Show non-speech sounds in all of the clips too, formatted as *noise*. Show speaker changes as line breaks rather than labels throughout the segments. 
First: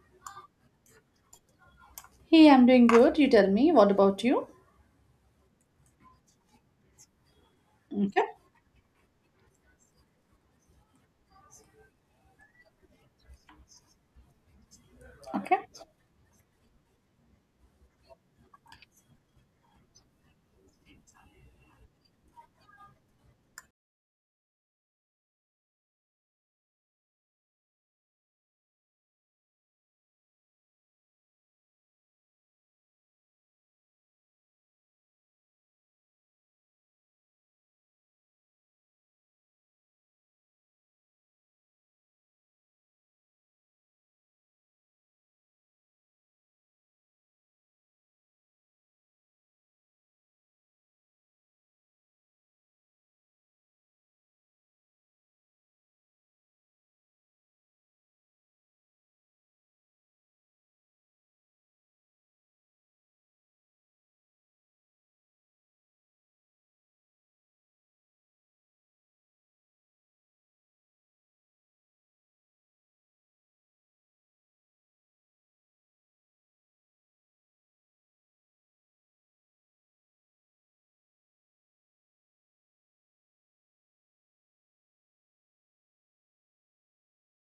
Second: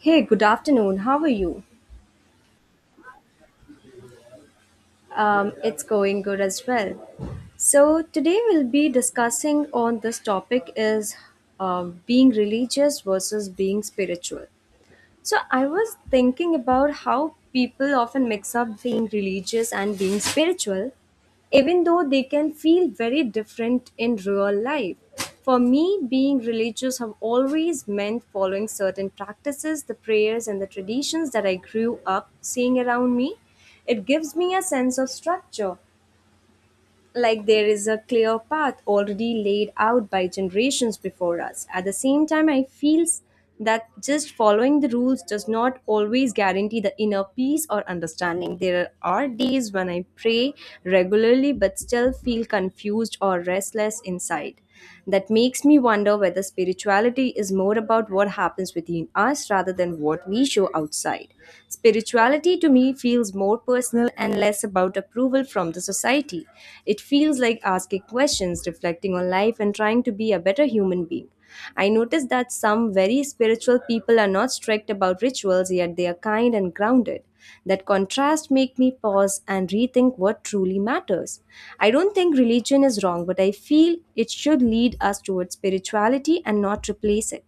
Hey, good afternoon. How are you?
Hey, I'm doing good. You tell me, what about you?
It's going good as well. So
Okay,
today we'll be discussing on this topic is uh, being religious versus being spiritual. So
okay.
I was thinking about how people often mix up being religious and being spiritual, even though they can feel very different in real life. For me, being religious have always meant following certain practices, the prayers and the traditions that I grew up seeing around me. It gives me a sense of structure, like there is a clear path already laid out by generations before us. At the same time, I feel that just following the rules does not always guarantee the inner peace or understanding. There are days when I pray regularly but still feel confused or restless inside. That makes me wonder whether spirituality is more about what happens within us rather than what we show outside. Spirituality to me feels more personal and less about approval from the society. It feels like asking questions, reflecting on life, and trying to be a better human being. I noticed that some very spiritual people are not strict about rituals, yet they are kind and grounded. That contrast make me pause and rethink what truly matters. I don't think religion is wrong, but I feel it should lead us towards spirituality and not replace it.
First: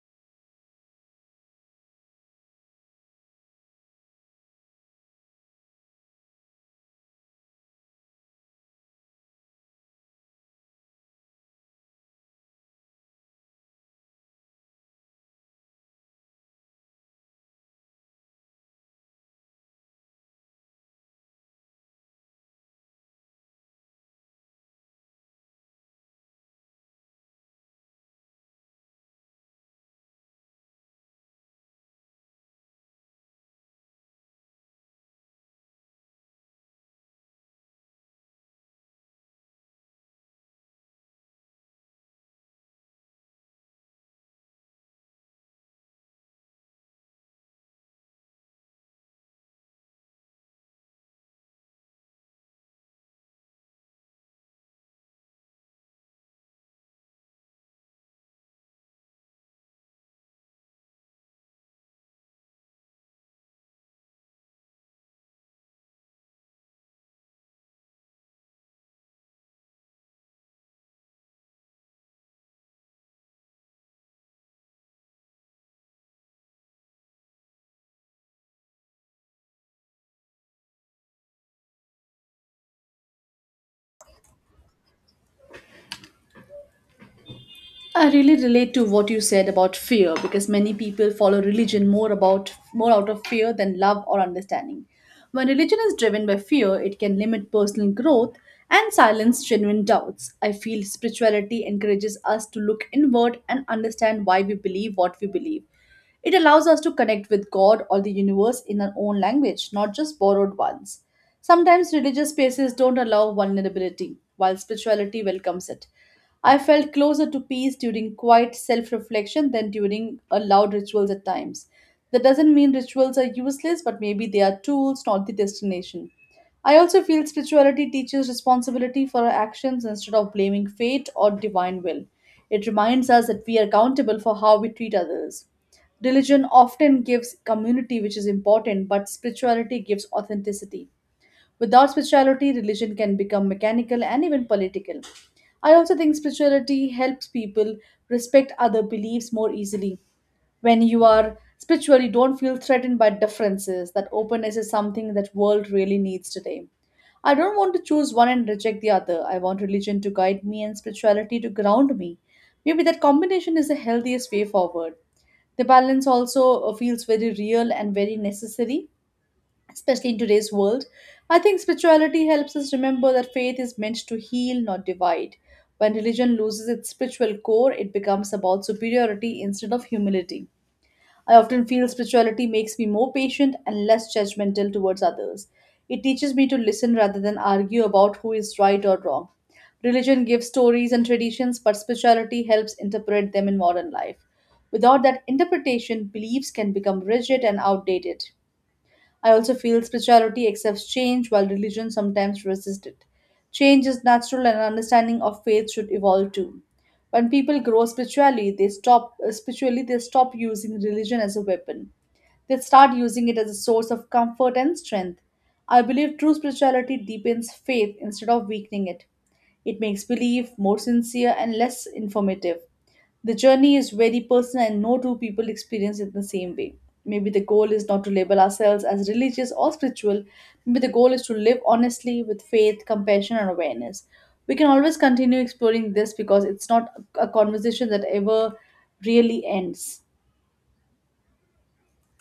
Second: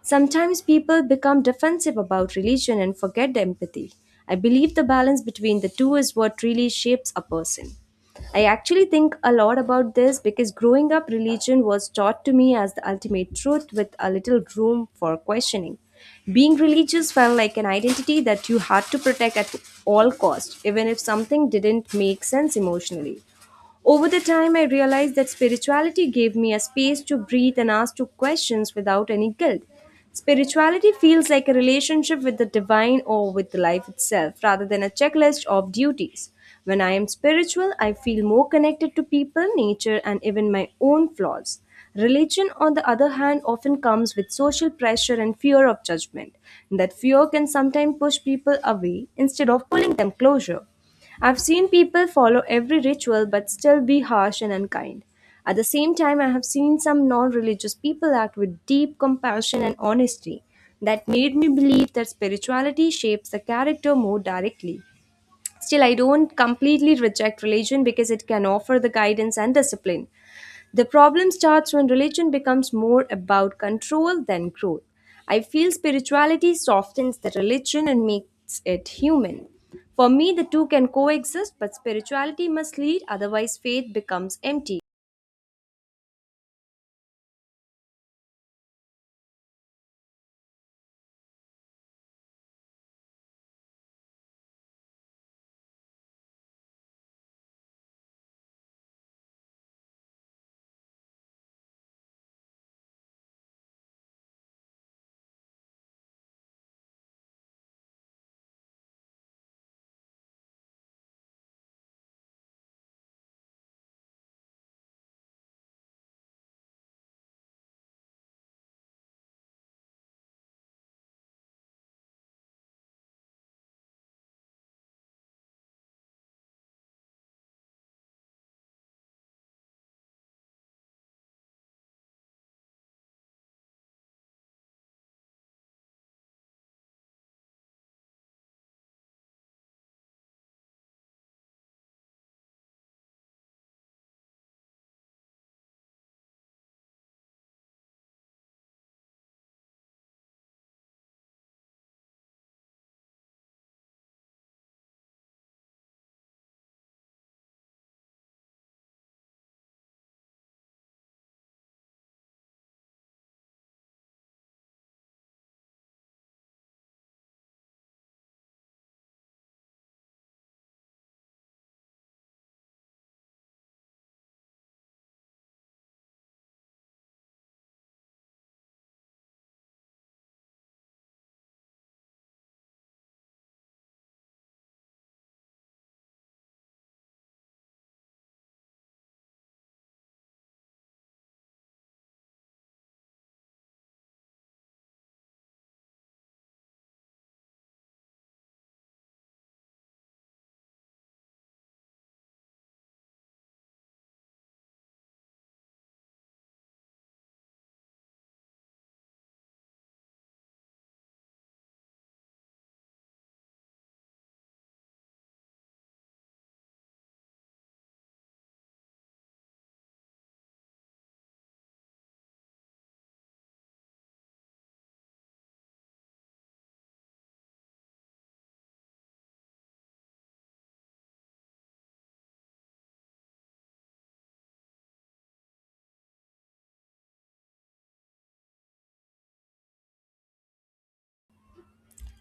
Sometimes people become defensive about religion and forget the empathy. I believe the balance between the two is what really shapes a person. I actually think a lot about this because growing up, religion was taught to me as the ultimate truth with a little room for questioning. Being religious felt like an identity that you had to protect at all cost, even if something didn't make sense emotionally. Over the time, I realized that spirituality gave me a space to breathe and ask two questions without any guilt. Spirituality feels like a relationship with the divine or with life itself rather than a checklist of duties. When I am spiritual, I feel more connected to people, nature, and even my own flaws. Religion, on the other hand, often comes with social pressure and fear of judgment. That fear can sometimes push people away instead of pulling them closer. I've seen people follow every ritual but still be harsh and unkind. At the same time, I have seen some non religious people act with deep compassion and honesty that made me believe that spirituality shapes the character more directly. Still, I don't completely reject religion because it can offer the guidance and discipline. The problem starts when religion becomes more about control than growth. I feel spirituality softens the religion and makes it human. For me, the two can coexist, but spirituality must lead, otherwise, faith becomes empty.
I really relate to what you said about fear because many people follow religion more out of fear than love or understanding. When religion is driven by fear, it can limit personal growth and silence genuine doubts. I feel spirituality encourages us to look inward and understand why we believe what we believe. It allows us to connect with God or the universe in our own language, not just borrowed ones. Sometimes religious spaces don't allow vulnerability, while spirituality welcomes it. I felt closer to peace during quiet self reflection than during a loud rituals at times. That doesn't mean rituals are useless, but maybe they are tools, not the destination. I also feel spirituality teaches responsibility for our actions instead of blaming fate or divine will. It reminds us that we are accountable for how we treat others. Religion often gives community, which is important, but spirituality gives authenticity. Without spirituality, religion can become mechanical and even political. I also think spirituality helps people respect other beliefs more easily. When you are spiritual, you don't feel threatened by differences. That openness is something that world really needs today. I don't want to choose one and reject the other. I want religion to guide me and spirituality to ground me. Maybe that combination is the healthiest way forward. The balance also feels very real and very necessary especially in today's world. I think spirituality helps us remember that faith is meant to heal, not divide. When religion loses its spiritual core, it becomes about superiority instead of humility. I often feel spirituality makes me more patient and less judgmental towards others. It teaches me to listen rather than argue about who is right or wrong. Religion gives stories and traditions, but spirituality helps interpret them in modern life. Without that interpretation, beliefs can become rigid and outdated. I also feel spirituality accepts change while religion sometimes resists it. Change is natural and understanding of faith should evolve too. When people grow spiritually, they stop using religion as a weapon, they start using it as a source of comfort and strength. I believe true spirituality deepens faith instead of weakening it. It makes belief more sincere and less informative. The journey is very personal, and no two people experience it the same way. Maybe the goal is not to label ourselves as religious or spiritual. Maybe the goal is to live honestly with faith, compassion, and awareness. We can always continue exploring this because it's not a conversation that ever really ends.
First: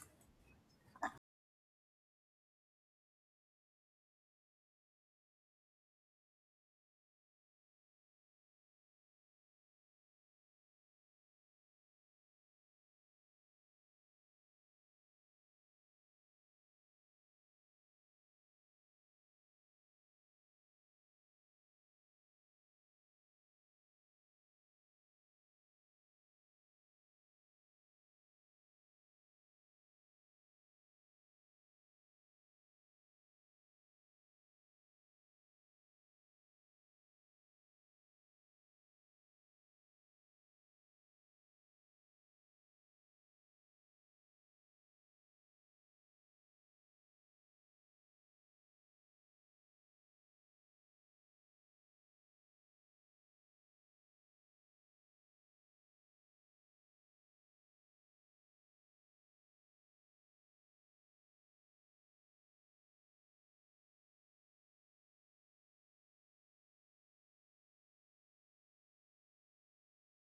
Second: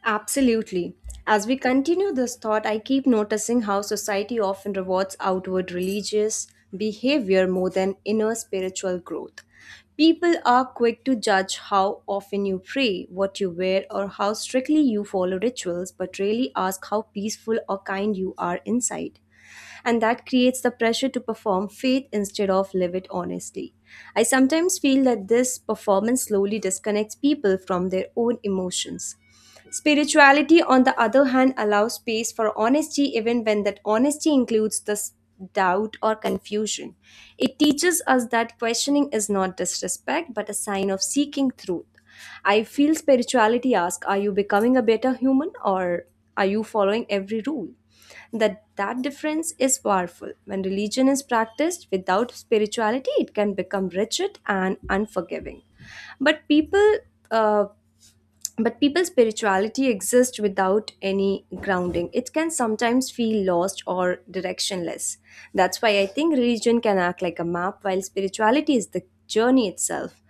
Absolutely. As we continue this thought, I keep noticing how society often rewards outward religious behavior more than inner spiritual growth. People are quick to judge how often you pray, what you wear, or how strictly you follow rituals, but rarely ask how peaceful or kind you are inside, and that creates the pressure to perform faith instead of live it honestly. I sometimes feel that this performance slowly disconnects people from their own emotions. Spirituality, on the other hand, allows space for honesty even when that honesty includes this doubt or confusion. It teaches us that questioning is not disrespect but a sign of seeking truth. I feel spirituality asks, are you becoming a better human or are you following every rule? That difference is powerful. When religion is practiced without spirituality, it can become rigid and unforgiving. But uh, people's spirituality exists without any grounding, it can sometimes feel lost or directionless. That's why I think religion can act like a map, while spirituality is the journey itself.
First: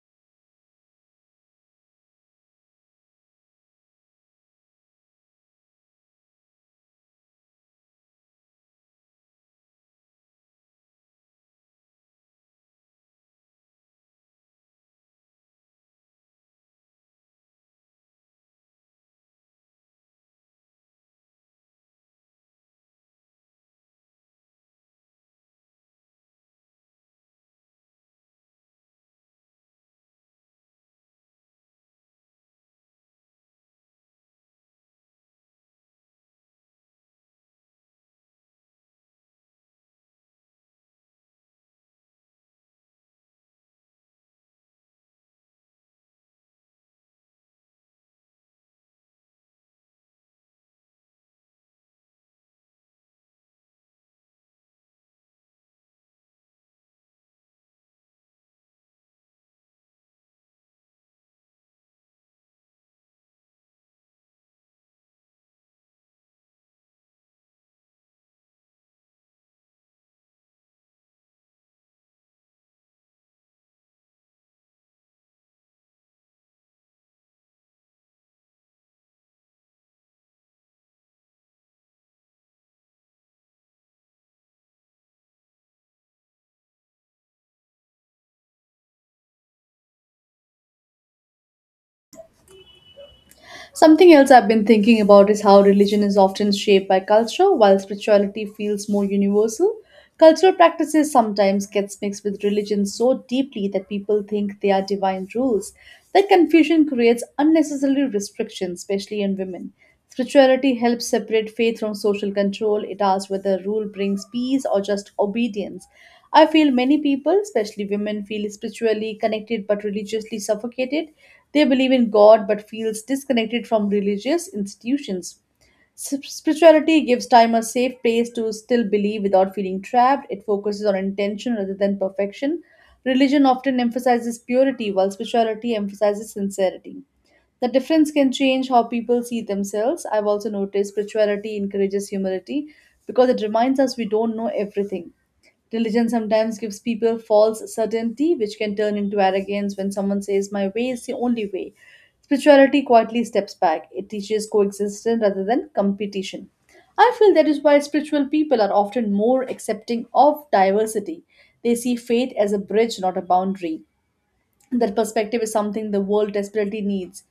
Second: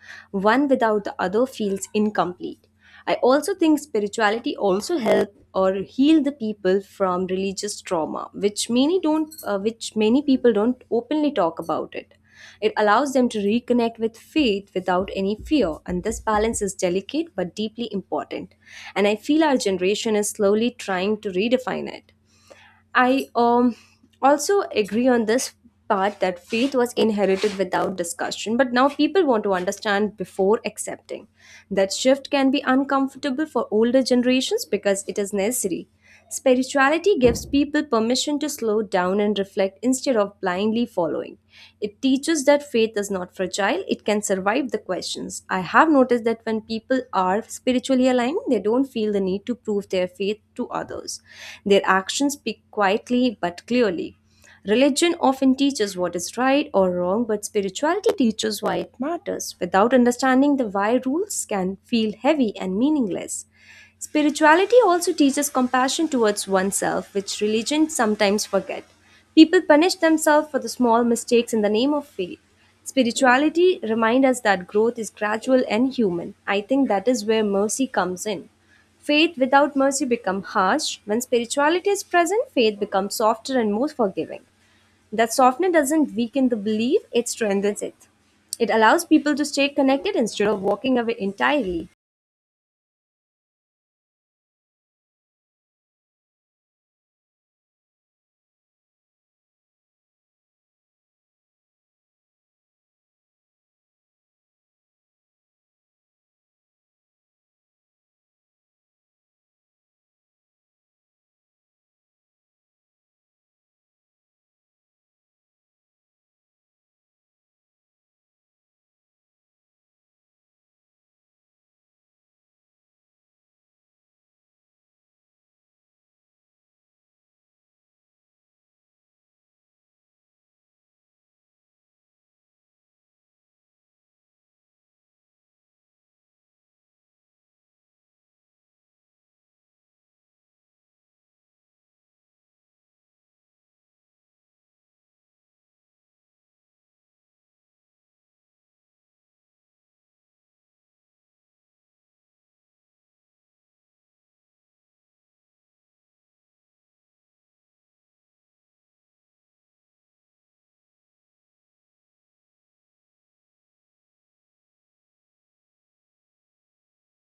One without the other feels incomplete. I also think spirituality also help or heal the people from religious trauma, which many people don't openly talk about it. It allows them to reconnect with faith without any fear, and this balance is delicate but deeply important. And I feel our generation is slowly trying to redefine it. I also agree on this part that faith was inherited without discussion, but now people want to understand before accepting. That shift can be uncomfortable for older generations because it is necessary. Spirituality gives people permission to slow down and reflect instead of blindly following. It teaches that faith is not fragile, it can survive the questions. I have noticed that when people are spiritually aligned, they don't feel the need to prove their faith to others. Their actions speak quietly but clearly. Religion often teaches what is right or wrong, but spirituality teaches why it matters. Without understanding the why, rules can feel heavy and meaningless. Spirituality also teaches compassion towards oneself, which religion sometimes forget. People punish themselves for the small mistakes in the name of faith. Spirituality reminds us that growth is gradual and human. I think that is where mercy comes in. Faith without mercy becomes harsh. When spirituality is present, faith becomes softer and more forgiving. That softness doesn't weaken the belief, it strengthens it. It allows people to stay connected instead of walking away entirely.
Something else I've been thinking about is how religion is often shaped by culture, while spirituality feels more universal. Cultural practices sometimes gets mixed with religion so deeply that people think they are divine rules. That confusion creates unnecessary restrictions, especially in women. Spirituality helps separate faith from social control. It asks whether rule brings peace or just obedience. I feel many people, especially women, feel spiritually connected but religiously suffocated. They believe in God but feels disconnected from religious institutions. Spirituality gives time a safe place to still believe without feeling trapped. It focuses on intention rather than perfection. Religion often emphasizes purity, while spirituality emphasizes sincerity. The difference can change how people see themselves. I've also noticed spirituality encourages humility because it reminds us we don't know everything. Religion sometimes gives people false certainty, which can turn into arrogance when someone says, "My way is the only way." Spirituality quietly steps back, it teaches coexistence rather than competition. I feel that is why spiritual people are often more accepting of diversity. They see faith as a bridge, not a boundary. That perspective is something the world desperately needs.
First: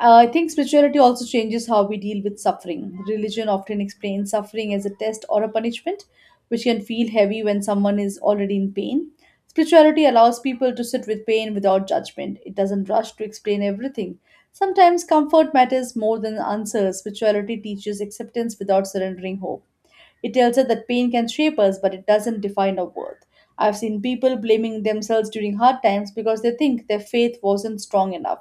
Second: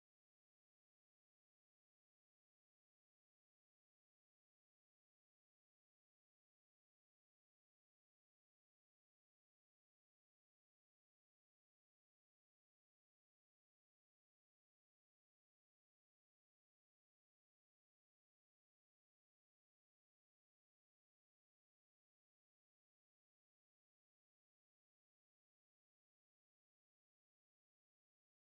I think spirituality also changes how we deal with suffering. Religion often explains suffering as a test or a punishment, which can feel heavy when someone is already in pain. Spirituality allows people to sit with pain without judgment, it doesn't rush to explain everything. Sometimes comfort matters more than answers. Spirituality teaches acceptance without surrendering hope. It tells us that pain can shape us, but it doesn't define our worth. I've seen people blaming themselves during hard times because they think their faith wasn't strong enough.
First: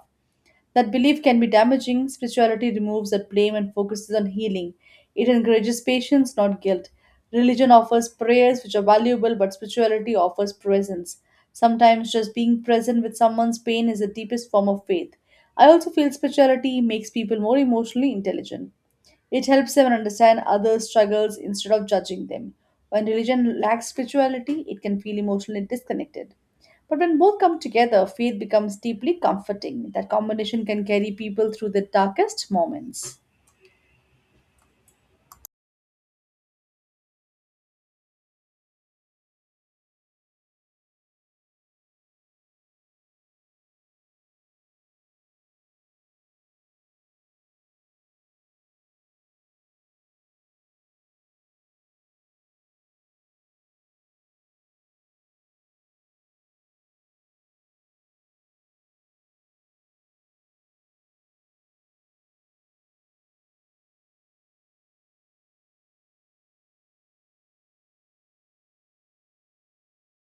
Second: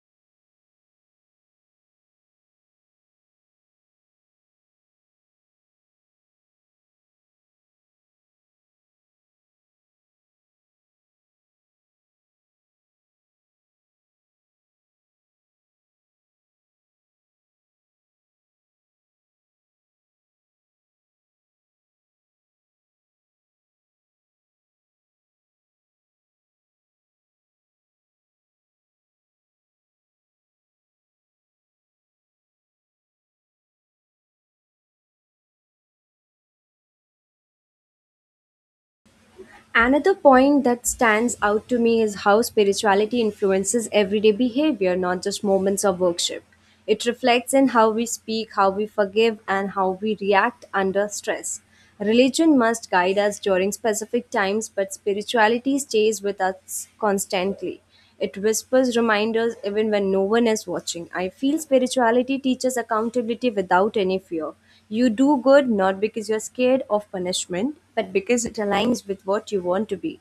That belief can be damaging. Spirituality removes that blame and focuses on healing. It encourages patience, not guilt. Religion offers prayers, which are valuable, but spirituality offers presence. Sometimes just being present with someone's pain is the deepest form of faith. I also feel spirituality makes people more emotionally intelligent. It helps them understand others' struggles instead of judging them. When religion lacks spirituality, it can feel emotionally disconnected. But when both come together, faith becomes deeply comforting. That combination can carry people through the darkest moments.
Another point that stands out to me is how spirituality influences everyday behavior, not just moments of worship. It reflects in how we speak, how we forgive, and how we react under stress. Religion must guide us during specific times, but spirituality stays with us constantly. It whispers reminders even when no one is watching. I feel spirituality teaches accountability without any fear. You do good not because you're scared of punishment, but because it aligns with what you want to be.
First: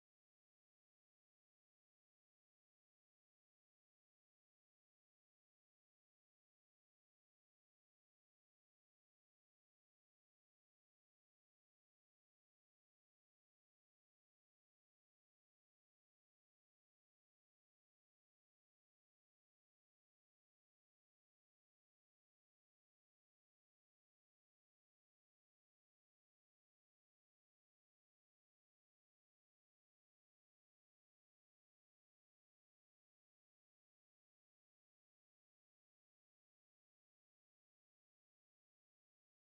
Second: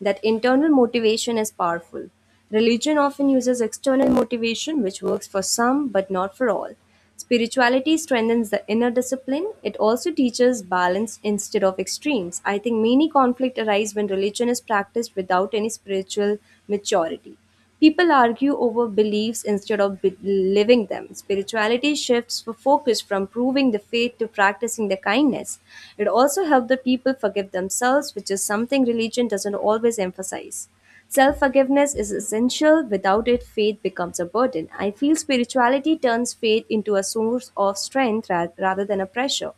That internal motivation is powerful. Religion often uses external motivation, which works for some but not for all. Spirituality strengthens the inner discipline. It also teaches balance instead of extremes. I think many conflict arise when religion is practiced without any spiritual maturity. People argue over beliefs instead of living them. Spirituality shifts the focus from proving the faith to practicing the kindness. It also helps the people forgive themselves, which is something religion doesn't always emphasize. Self forgiveness is essential. Without it, faith becomes a burden. I feel spirituality turns faith into a source of strength rather than a pressure.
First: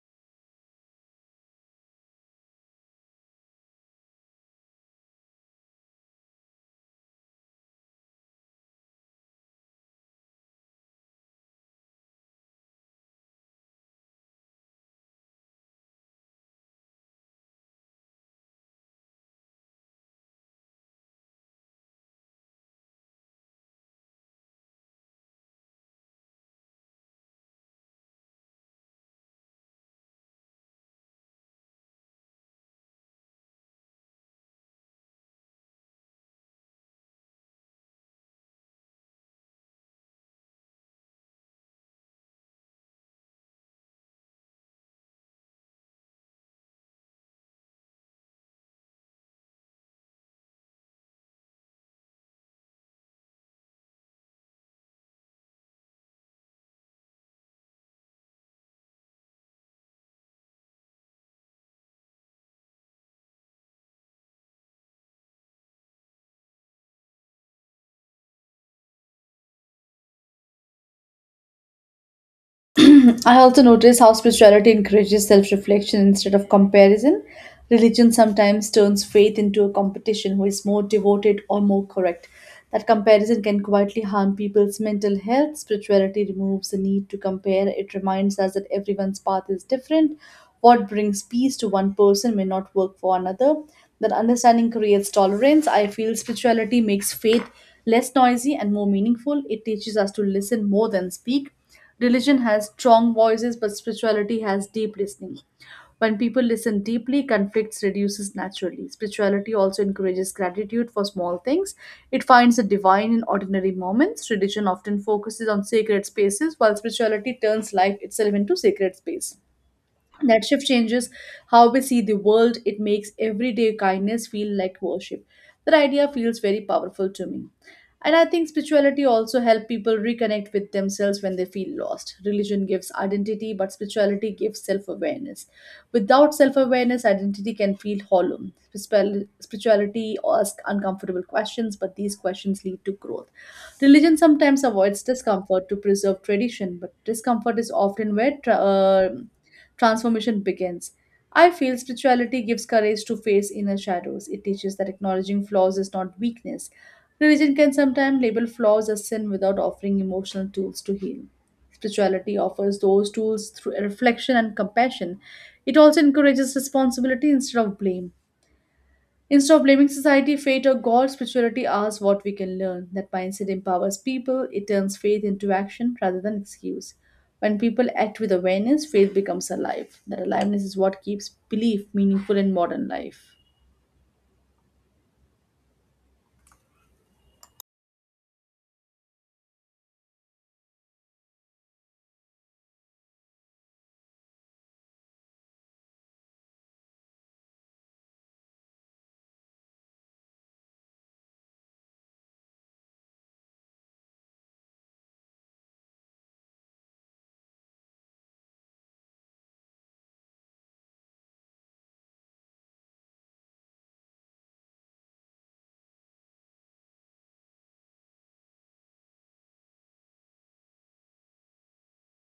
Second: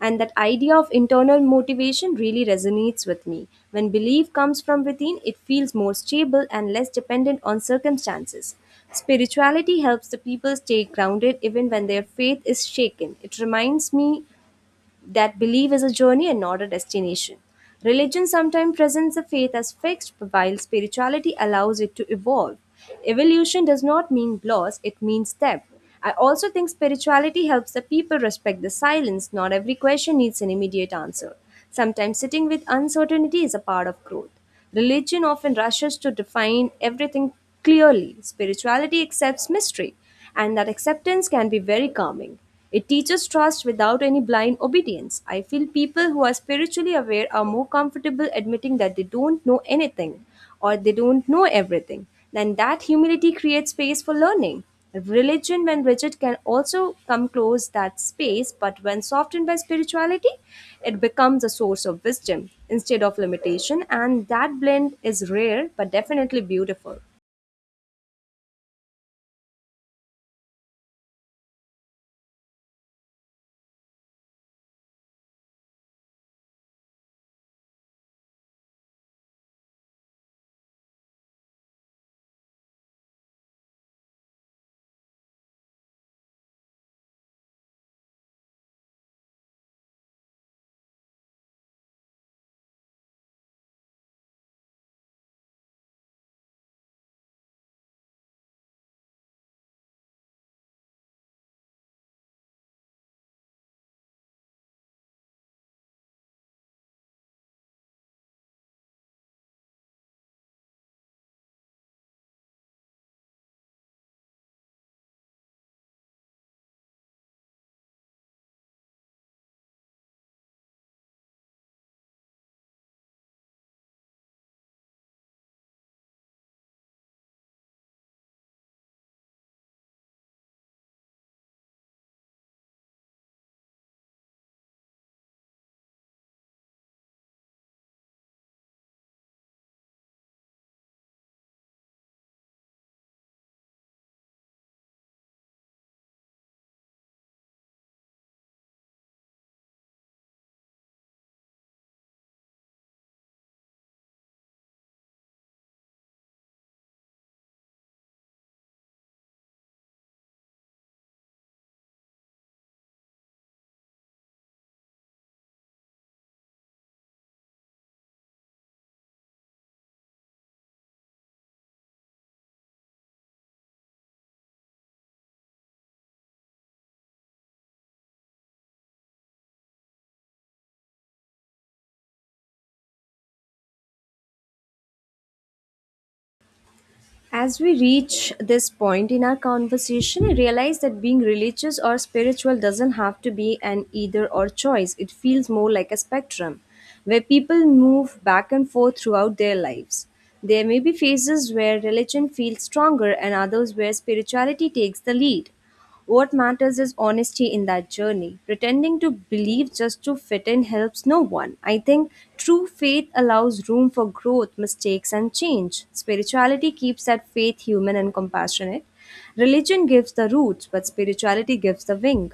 And that idea of internal motivation really resonates with me. When belief comes from within, it feels more stable and less dependent on circumstances. Spirituality helps the people stay grounded even when their faith is shaken. It reminds me that belief is a journey and not a destination. Religion sometimes presents the faith as fixed, while spirituality allows it to evolve. Evolution does not mean loss, it means depth. I also think spirituality helps the people respect the silence. Not every question needs an immediate answer. Sometimes sitting with uncertainty is a part of growth. Religion often rushes to define everything clearly. Spirituality accepts mystery, and that acceptance can be very calming. It teaches trust without any blind obedience. I feel people who are spiritually aware are more comfortable admitting that they don't know anything or they don't know everything. Then that humility creates space for learning. Religion, when rigid, can also come close that space, but when softened by spirituality, it becomes a source of wisdom instead of limitation, and that blend is rare but definitely beautiful.
*clears throat* I also notice how spirituality encourages self reflection instead of comparison. Religion sometimes turns faith into a competition who is more devoted or more correct. That comparison can quietly harm people's mental health. Spirituality removes the need to compare. It reminds us that everyone's path is different. What brings peace to one person may not work for another. That understanding creates tolerance. I feel spirituality makes faith less noisy and more meaningful. It teaches us to listen more than speak. Religion has strong voices, but spirituality has deep listening. When people listen deeply, conflicts reduces naturally. Spirituality also encourages gratitude for small things. It finds the divine in ordinary moments. Religion often focuses on sacred spaces, while spirituality turns life itself into sacred space. That shift changes how we see the world. It makes everyday kindness feel like worship. That idea feels very powerful to me. And I think spirituality also helps people reconnect with themselves when they feel lost. Religion gives identity, but spirituality gives self awareness. Without self awareness, identity can feel hollow. Spirituality asks uncomfortable questions, but these questions lead to growth. Religion sometimes avoids discomfort to preserve tradition, but discomfort is often where transformation begins. I feel spirituality gives courage to face inner shadows. It teaches that acknowledging flaws is not weakness. Religion can sometimes label flaws as sin without offering emotional tools to heal. Spirituality offers those tools through reflection and compassion. It also encourages responsibility instead of blame. Instead of blaming society, fate, or God, spirituality asks what we can learn. That mindset empowers people, it turns faith into action rather than excuse. When people act with awareness, faith becomes alive. That aliveness is what keeps belief meaningful in modern life.
As we reach this point in our conversation, I realize that being religious or spiritual doesn't have to be an either or choice. It feels more like a spectrum where people move back and forth throughout their lives. There may be phases where religion feels stronger and others where spirituality takes the lead. What matters is honesty in that journey. Pretending to believe just to fit in helps no one. I think true faith allows room for growth, mistakes, and change. Spirituality keeps that faith human and compassionate. Religion gives the roots, but spirituality gives the wing.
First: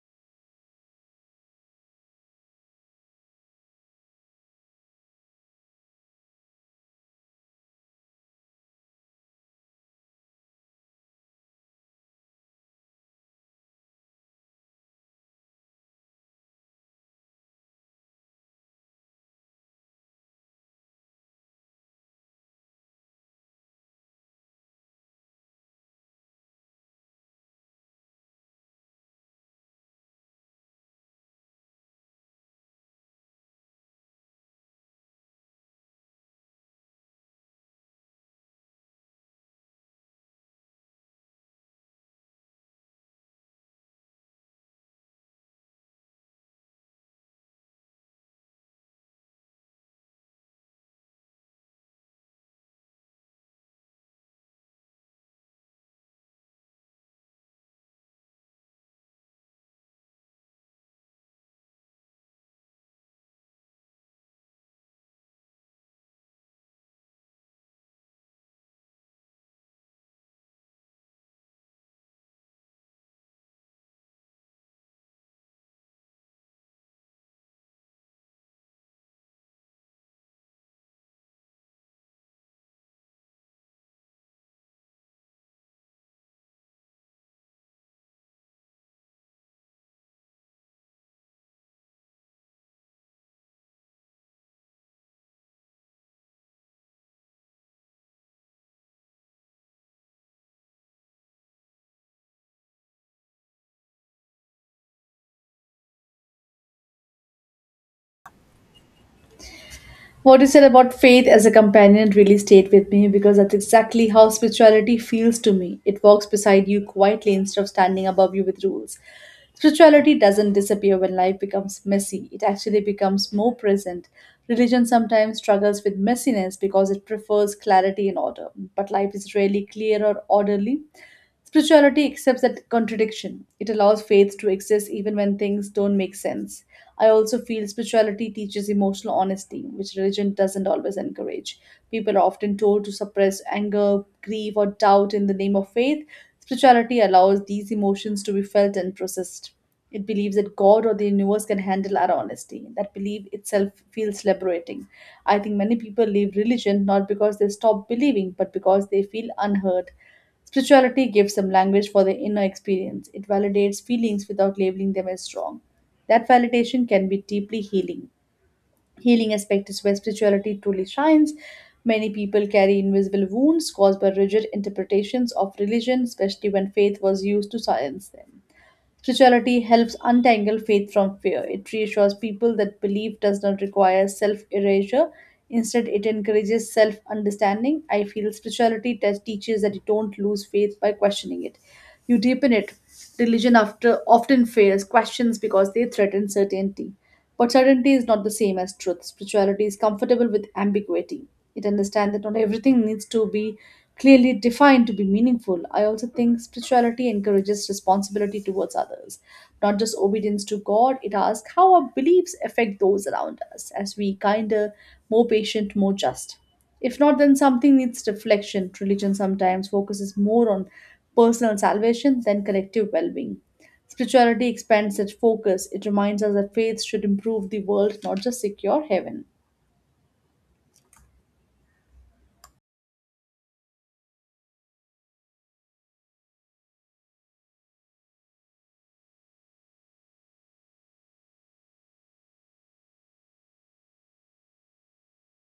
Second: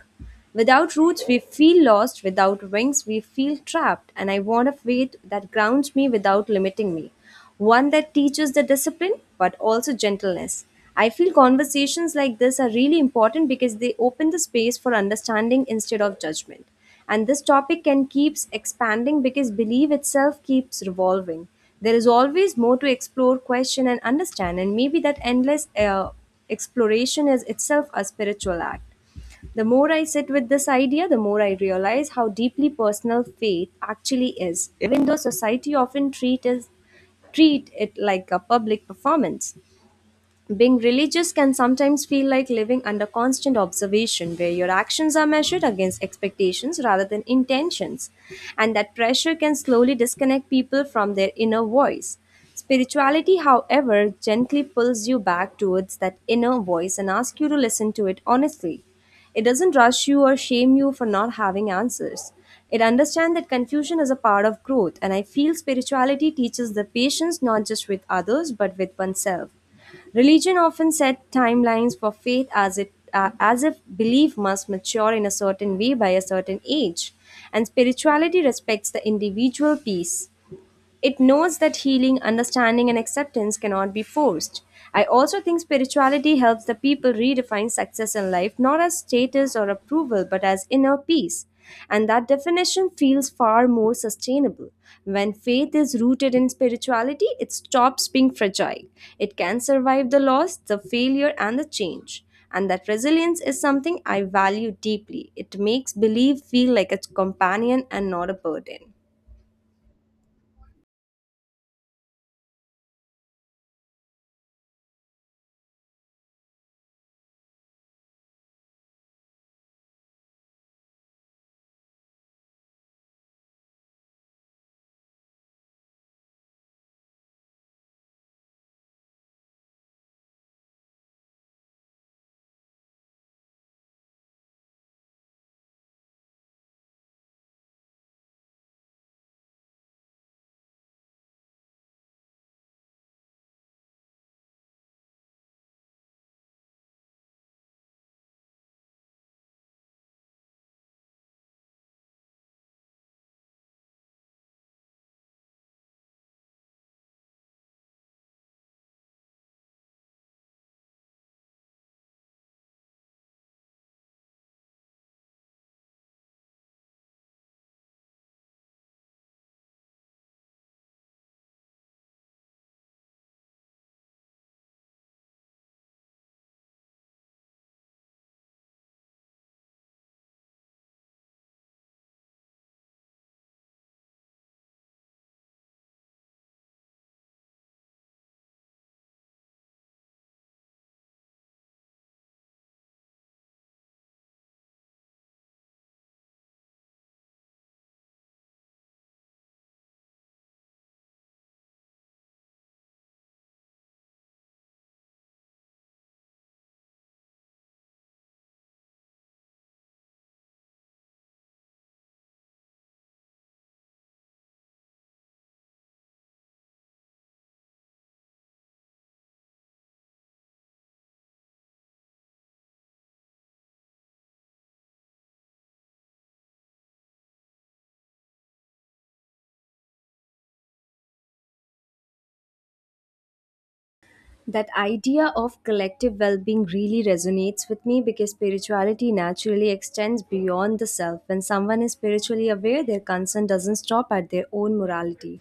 Without roots, we feel lost. Without wings, we feel trapped. And I want a faith that grounds me without limiting me. One that teaches the discipline, but also gentleness. I feel conversations like this are really important because they open the space for understanding instead of judgment. And this topic can keeps expanding because belief itself keeps revolving. There is always more to explore, question, and understand. And maybe that endless exploration is itself a spiritual act. The more I sit with this idea, the more I realize how deeply personal faith actually is, even though society often treat it like a public performance. Being religious can sometimes feel like living under constant observation, where your actions are measured against expectations rather than intentions, and that pressure can slowly disconnect people from their inner voice. Spirituality, however, gently pulls you back towards that inner voice and asks you to listen to it honestly. It doesn't rush you or shame you for not having answers. It understands that confusion is a part of growth, and I feel spirituality teaches the patience not just with others but with oneself. Religion often set timelines for faith as it as if belief must mature in a certain way by a certain age, and spirituality respects the individual peace. It knows that healing, understanding, and acceptance cannot be forced. I also think spirituality helps the people redefine success in life not as status or approval but as inner peace. And that definition feels far more sustainable. When faith is rooted in spirituality, it stops being fragile. It can survive the loss, the failure, and the change. And that resilience is something I value deeply. It makes belief feel like a companion and not a burden.
What you said about faith as a companion really stayed with me because that's exactly how spirituality feels to me. It walks beside you quietly instead of standing above you with rules. Spirituality doesn't disappear when life becomes messy, it actually becomes more present. Religion sometimes struggles with messiness because it prefers clarity and order, but life is rarely clear or orderly. Spirituality accepts that contradiction. It allows faith to exist even when things don't make sense. I also feel spirituality teaches emotional honesty, which religion doesn't always encourage. People are often told to suppress anger, grief, or doubt in the name of faith. Spirituality allows these emotions to be felt and processed. It believes that God or the universe can handle our honesty. That belief itself feels liberating. I think many people leave religion not because they stop believing, but because they feel unheard. Spirituality gives some language for their inner experience. It validates feelings without labeling them as wrong. That validation can be deeply healing aspect is where spirituality truly shines. Many people carry invisible wounds caused by rigid interpretations of religion, especially when faith was used to silence them. Spirituality helps untangle faith from fear. It reassures people that belief does not require self erasure. Instead, it encourages self understanding. I feel spirituality teaches that you don't lose faith by questioning it, you deepen it. Religion after often fails questions because they threaten certainty. But certainty is not the same as truth. Spirituality is comfortable with ambiguity. It understands that not everything needs to be clearly defined to be meaningful. I also think spirituality encourages responsibility towards others, not just obedience to God. It asks how our beliefs affect those around us as we kinder, more patient, more just. If not, then something needs reflection. Religion sometimes focuses more on personal salvation than collective well being. Spirituality expands that focus. It reminds us that faith should improve the world, not just secure heaven.
That idea of collective well being really resonates with me because spirituality naturally extends beyond the self. When someone is spiritually aware, their concern doesn't stop at their own morality.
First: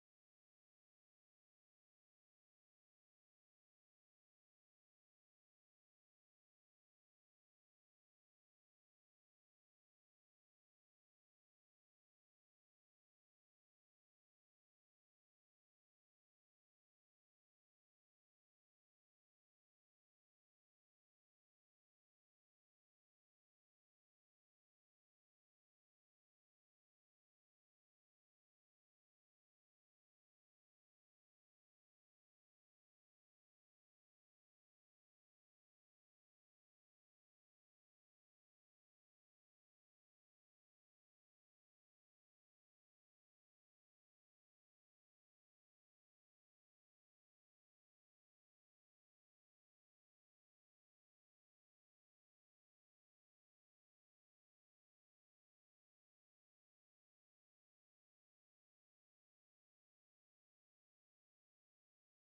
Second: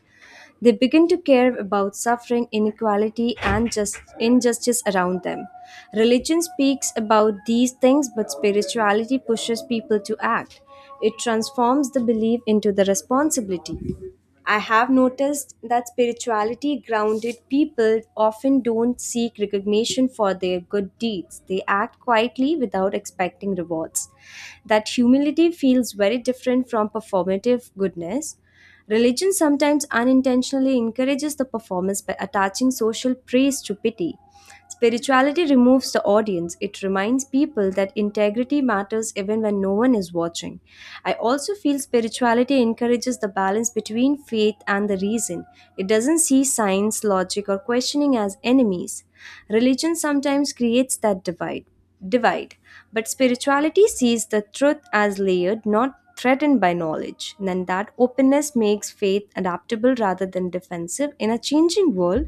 They begin to care about suffering, inequality, and just injustice around them. Religion speaks about these things, but spirituality pushes people to act. It transforms the belief into the responsibility. I have noticed that spirituality grounded people often don't seek recognition for their good deeds. They act quietly without expecting rewards. That humility feels very different from performative goodness. Religion sometimes unintentionally encourages the performance by attaching social praise to pity. Spirituality removes the audience. It reminds people that integrity matters even when no one is watching. I also feel spirituality encourages the balance between faith and the reason. It doesn't see science, logic, or questioning as enemies. Religion sometimes creates that divide. Divide. But spirituality sees the truth as layered, not threatened by knowledge. And then that openness makes faith adaptable rather than defensive in a changing world.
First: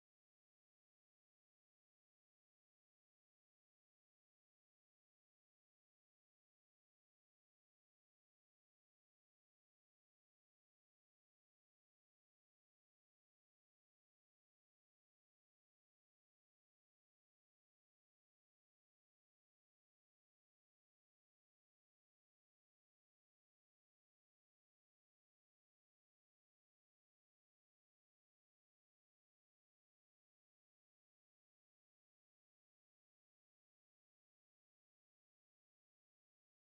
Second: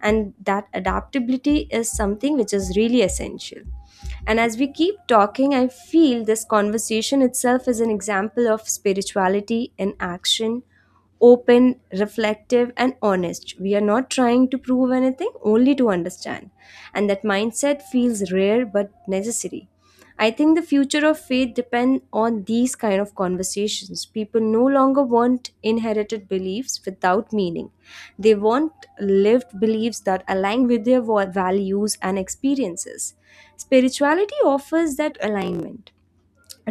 And that adaptability is something which is really essential. And as we keep talking, I feel this conversation itself is an example of spirituality in action, open, reflective, and honest. We are not trying to prove anything, only to understand. And that mindset feels rare but necessary. I think the future of faith depends on these kind of conversations. People no longer want inherited beliefs without meaning. They want lived beliefs that align with their values and experiences. Spirituality offers that alignment.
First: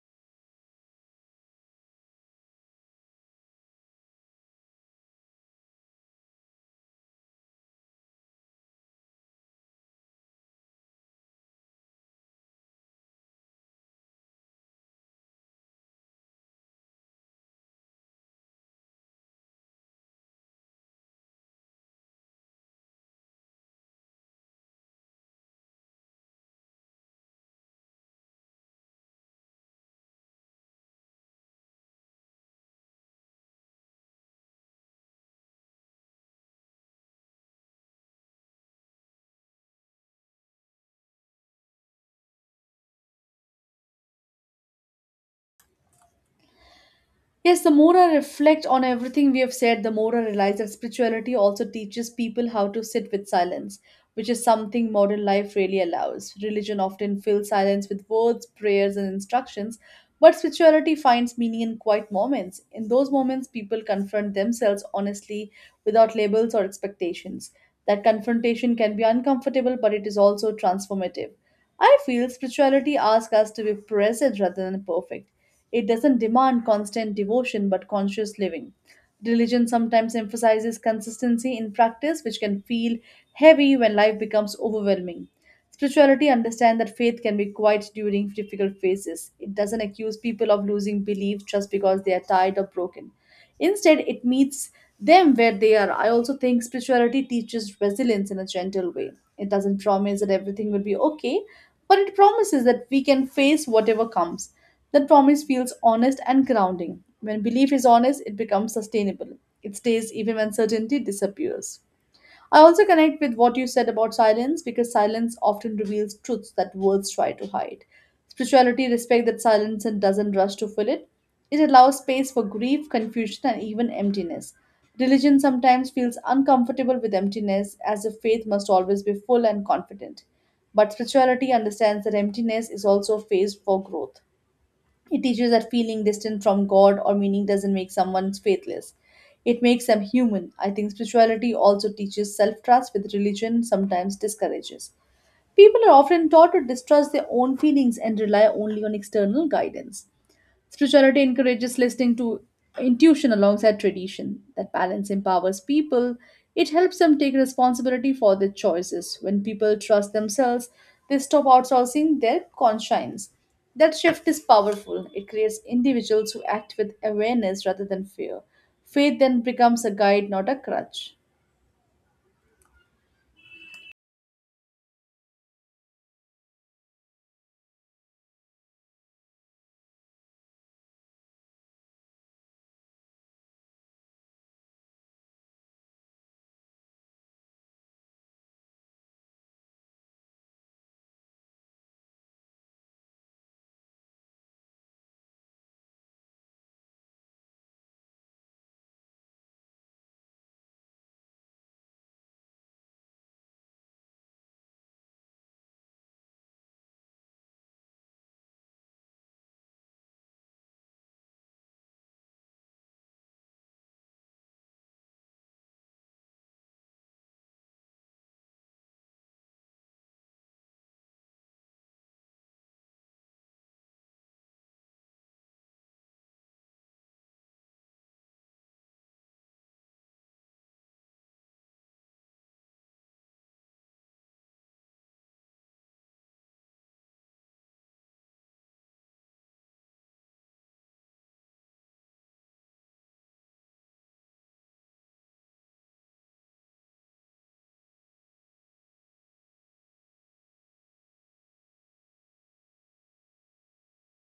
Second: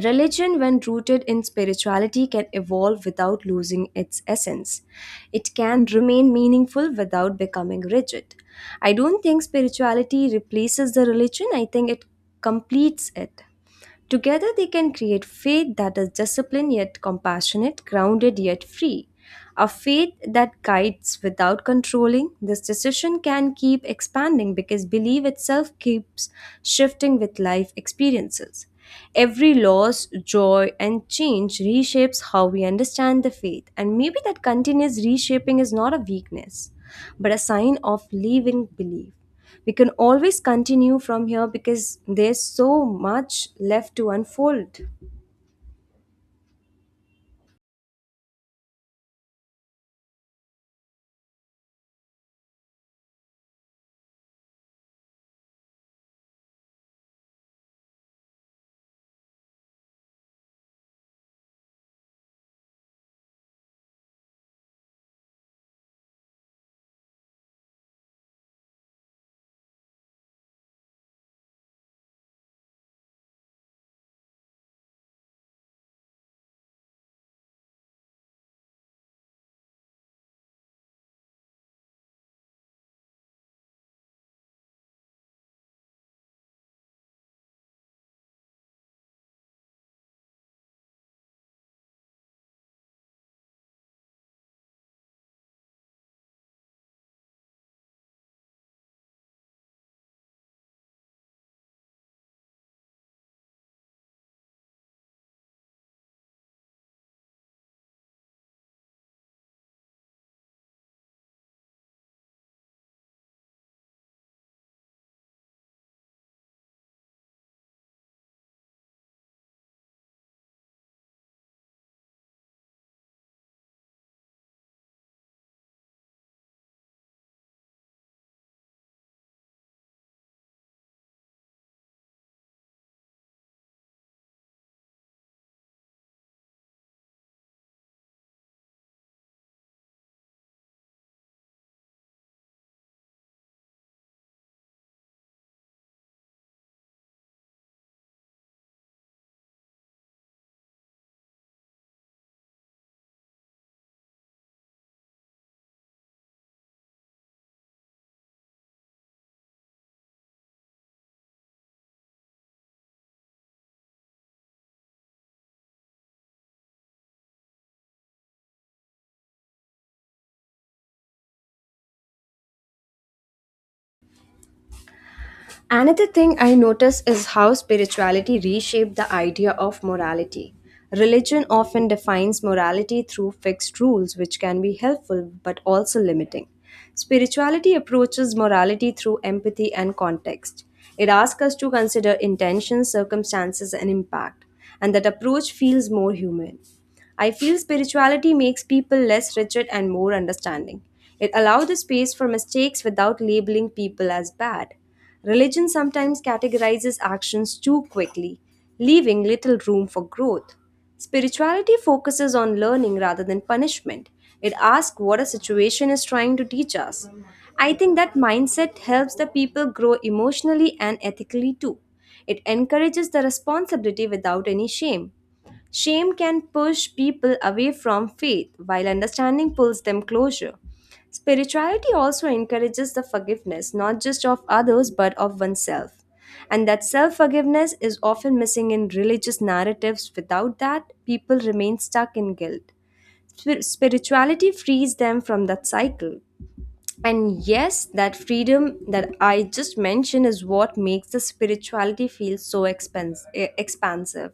Religion, when rooted in spirituality, can evolve without losing its essence. It can remain meaningful without becoming rigid. I don't think spirituality replaces the religion, I think it completes it. Together, they can create faith that is disciplined yet compassionate, grounded yet free. A faith that guides without controlling, this decision can keep expanding because belief itself keeps shifting with life experiences. Every loss, joy, and change reshapes how we understand the faith, and maybe that continuous reshaping is not a weakness, but a sign of living belief. We can always continue from here because there's so much left to unfold.
Yes, the more I reflect on everything we have said, the more I realize that spirituality also teaches people how to sit with silence, which is something modern life really allows. Religion often fills silence with words, prayers, and instructions, but spirituality finds meaning in quiet moments. In those moments, people confront themselves honestly without labels or expectations. That confrontation can be uncomfortable, but it is also transformative. I feel spirituality asks us to be present rather than perfect. It doesn't demand constant devotion but conscious living. Religion sometimes emphasizes consistency in practice, which can feel heavy when life becomes overwhelming. Spirituality understands that faith can be quiet during difficult phases. It doesn't accuse people of losing belief just because they are tired or broken. Instead, it meets them where they are. I also think spirituality teaches resilience in a gentle way. It doesn't promise that everything will be okay, but it promises that we can face whatever comes. That promise feels honest and grounding. When belief is honest, it becomes sustainable. It stays even when certainty disappears. I also connect with what you said about silence because silence often reveals truths that words try to hide. Spirituality respects that silence and doesn't rush to fill it. It allows space for grief, confusion, and even emptiness. Religion sometimes feels uncomfortable with emptiness as if faith must always be full and confident. But spirituality understands that emptiness is also a phase for growth. It teaches that feeling distant from God or meaning doesn't make someone faithless. It makes them human. I think spirituality also teaches self trust, with religion sometimes discourages. People are often taught to distrust their own feelings and rely only on external guidance. Spirituality encourages listening to intuition alongside tradition. That balance empowers people. It helps them take responsibility for their choices. When people trust themselves, they stop outsourcing their conscience. That shift is powerful. It creates individuals who act with awareness rather than fear. Faith then becomes a guide, not a crutch.
Another thing I notice is how spirituality reshaped the idea of morality. Religion often defines morality through fixed rules, which can be helpful but also limiting. Spirituality approaches morality through empathy and context. It asks us to consider intentions, circumstances, and impact, and that approach feels more human. I feel spirituality makes people less rigid and more understanding. It allows the space for mistakes without labeling people as bad. Religion sometimes categorizes actions too quickly, leaving little room for growth. Spirituality focuses on learning rather than punishment. It asks what a situation is trying to teach us. I think that mindset helps the people grow emotionally and ethically too. It encourages the responsibility without any shame. Shame can push people away from faith, while understanding pulls them closer. Spirituality also encourages the forgiveness, not just of others, but of oneself. And that self forgiveness is often missing in religious narratives. Without that, people remain stuck in guilt. Spirituality frees them from that cycle. And yes, that freedom that I just mentioned is what makes the spirituality feel so expansive.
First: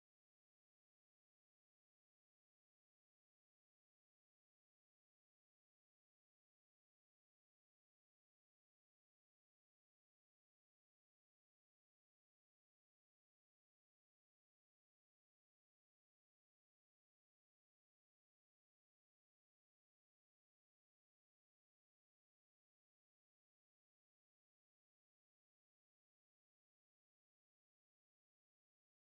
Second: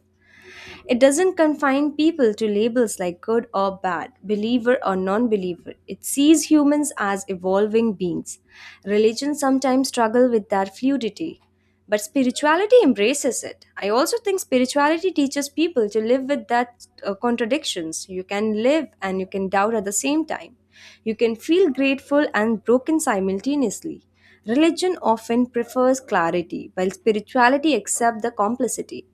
It doesn't confine people to labels like good or bad, believer or non believer. It sees humans as evolving beings. Religions sometimes struggle with that fluidity, but spirituality embraces it. I also think spirituality teaches people to live with that contradictions. You can live and you can doubt at the same time. You can feel grateful and broken simultaneously. Religion often prefers clarity, while spirituality accepts the complexity.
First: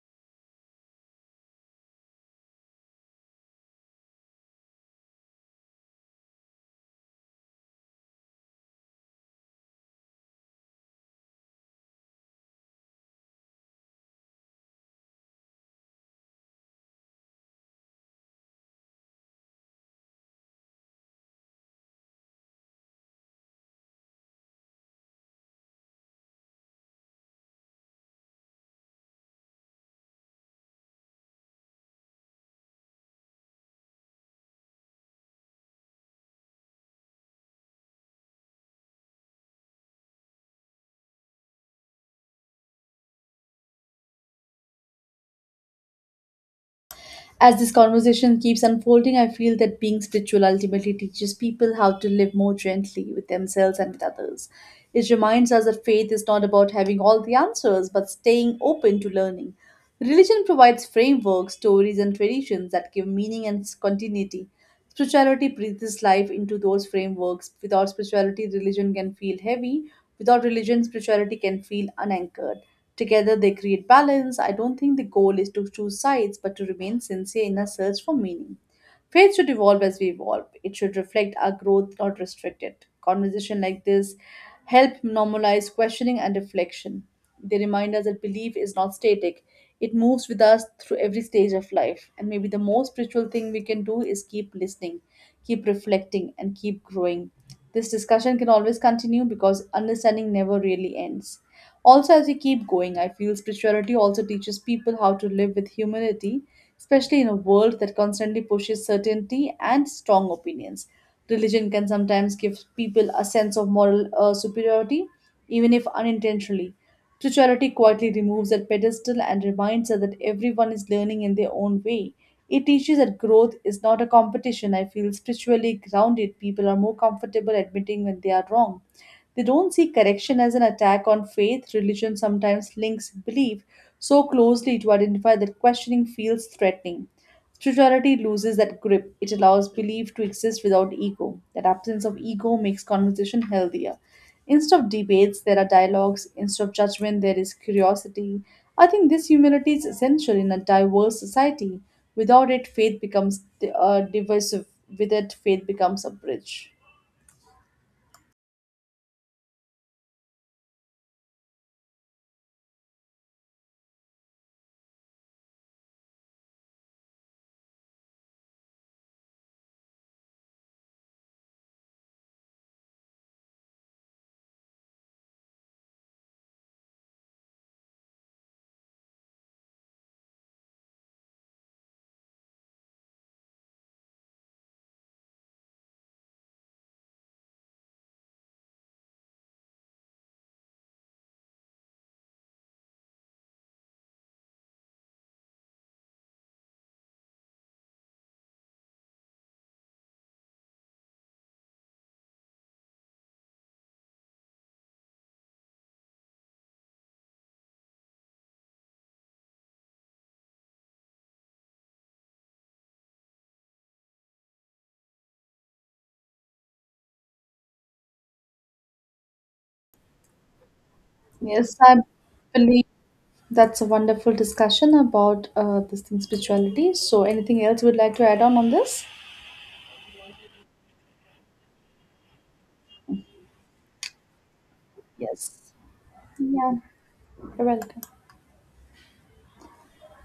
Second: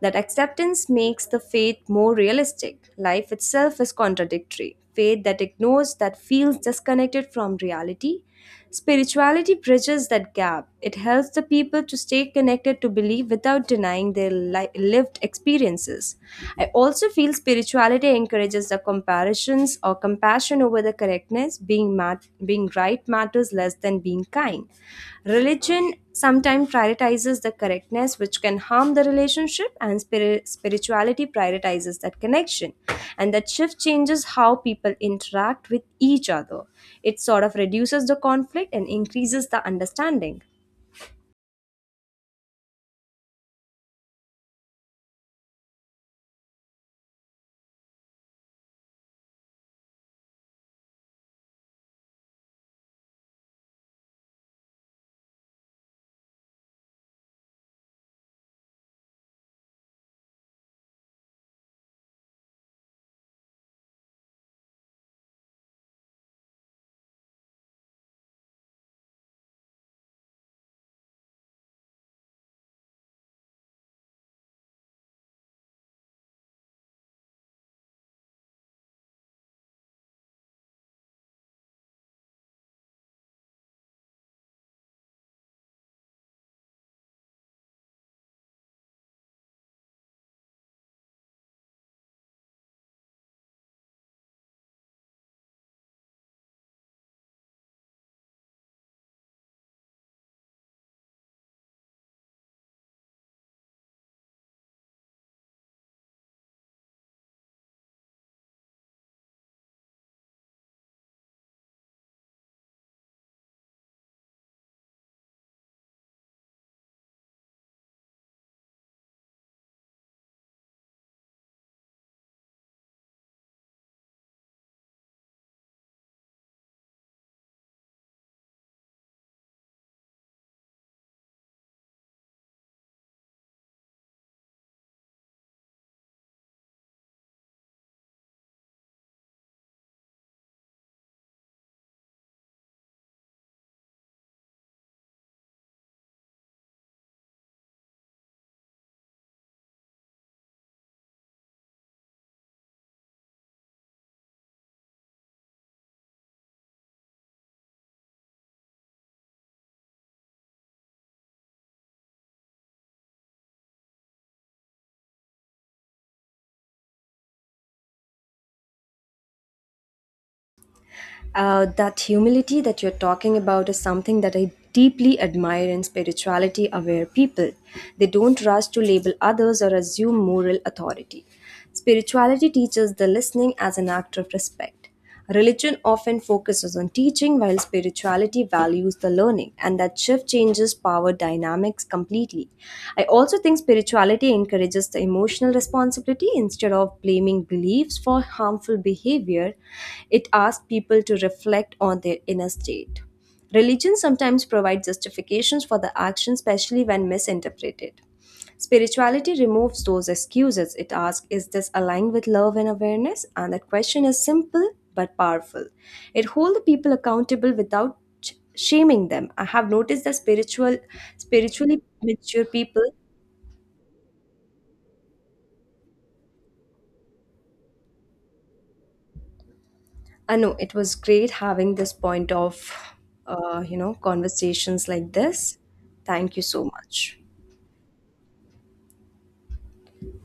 That acceptance makes the faith more realistic. Life itself is contradictory. Faith that ignores, that feels disconnected from reality. Spirituality bridges that gap. It helps the people to stay connected to belief without denying their lived experiences. I also feel spirituality encourages the comparisons or comparison compassion over the correctness, being, being right matters less than being kind. Religion sometimes prioritizes the correctness, which can harm the relationship, and spirituality prioritizes that connection. And that shift changes how people interact with each other. It sort of reduces the conflict and increases the understanding.
As this conversation keeps unfolding, I feel that being spiritual ultimately teaches people how to live more gently with themselves and with others. It reminds us that faith is not about having all the answers, but staying open to learning. Religion provides frameworks, stories, and traditions that give meaning and continuity. Spirituality breathes life into those frameworks. Without spirituality, religion can feel heavy. Without religion, spirituality can feel unanchored. Together, they create balance. I don't think the goal is to choose sides, but to remain sincere in our search for meaning. Faith should evolve as we evolve. It should reflect our growth, not restrict it. Conversation like this help normalize questioning and reflection. They remind us that belief is not static. It moves with us through every stage of life. And maybe the most spiritual thing we can do is keep listening, keep reflecting, and keep growing. This discussion can always continue because understanding never really ends. Also, as we keep going, I feel spirituality also teaches people how to live with humility, especially in a world that constantly pushes certainty and strong opinions. Religion can sometimes give people a sense of moral superiority, even if unintentionally. Spirituality quietly removes that pedestal and reminds us that everyone is learning in their own way. It teaches that growth is not a competition. I feel spiritually grounded people are more comfortable admitting when they are wrong. They don't see correction as an attack on faith. Religion sometimes links belief so closely to identify that questioning feels threatening. Spirituality loses that grip. It allows belief to exist without ego. That absence of ego makes conversation healthier. Instead of debates, there are dialogues. Instead of judgment, there is curiosity. I think this humility is essential in a diverse society. Without it, faith becomes divisive. With it, faith becomes a bridge.
That humility that you're talking about is something that I deeply admire in spirituality aware people. They don't rush to label others or assume moral authority. Spirituality teaches the listening as an act of respect. Religion often focuses on teaching while spirituality values the learning, and that shift changes power dynamics completely. I also think spirituality encourages the emotional responsibility instead of blaming beliefs for harmful behavior. It asks people to reflect on their inner state. Religion sometimes provides justifications for the action, especially when misinterpreted. Spirituality removes those excuses. It asks, is this aligned with love and awareness? And that question is simple but powerful. It holds the people accountable without shaming them. I have noticed that
Yes,
spiritually
I
mature people.
believe that's a wonderful discussion about this thing, spirituality. So, anything else you would like to add on this?
I know it was great having this point of, conversations like this.
Yes.
Thank you so
Yeah,
much.
you're welcome.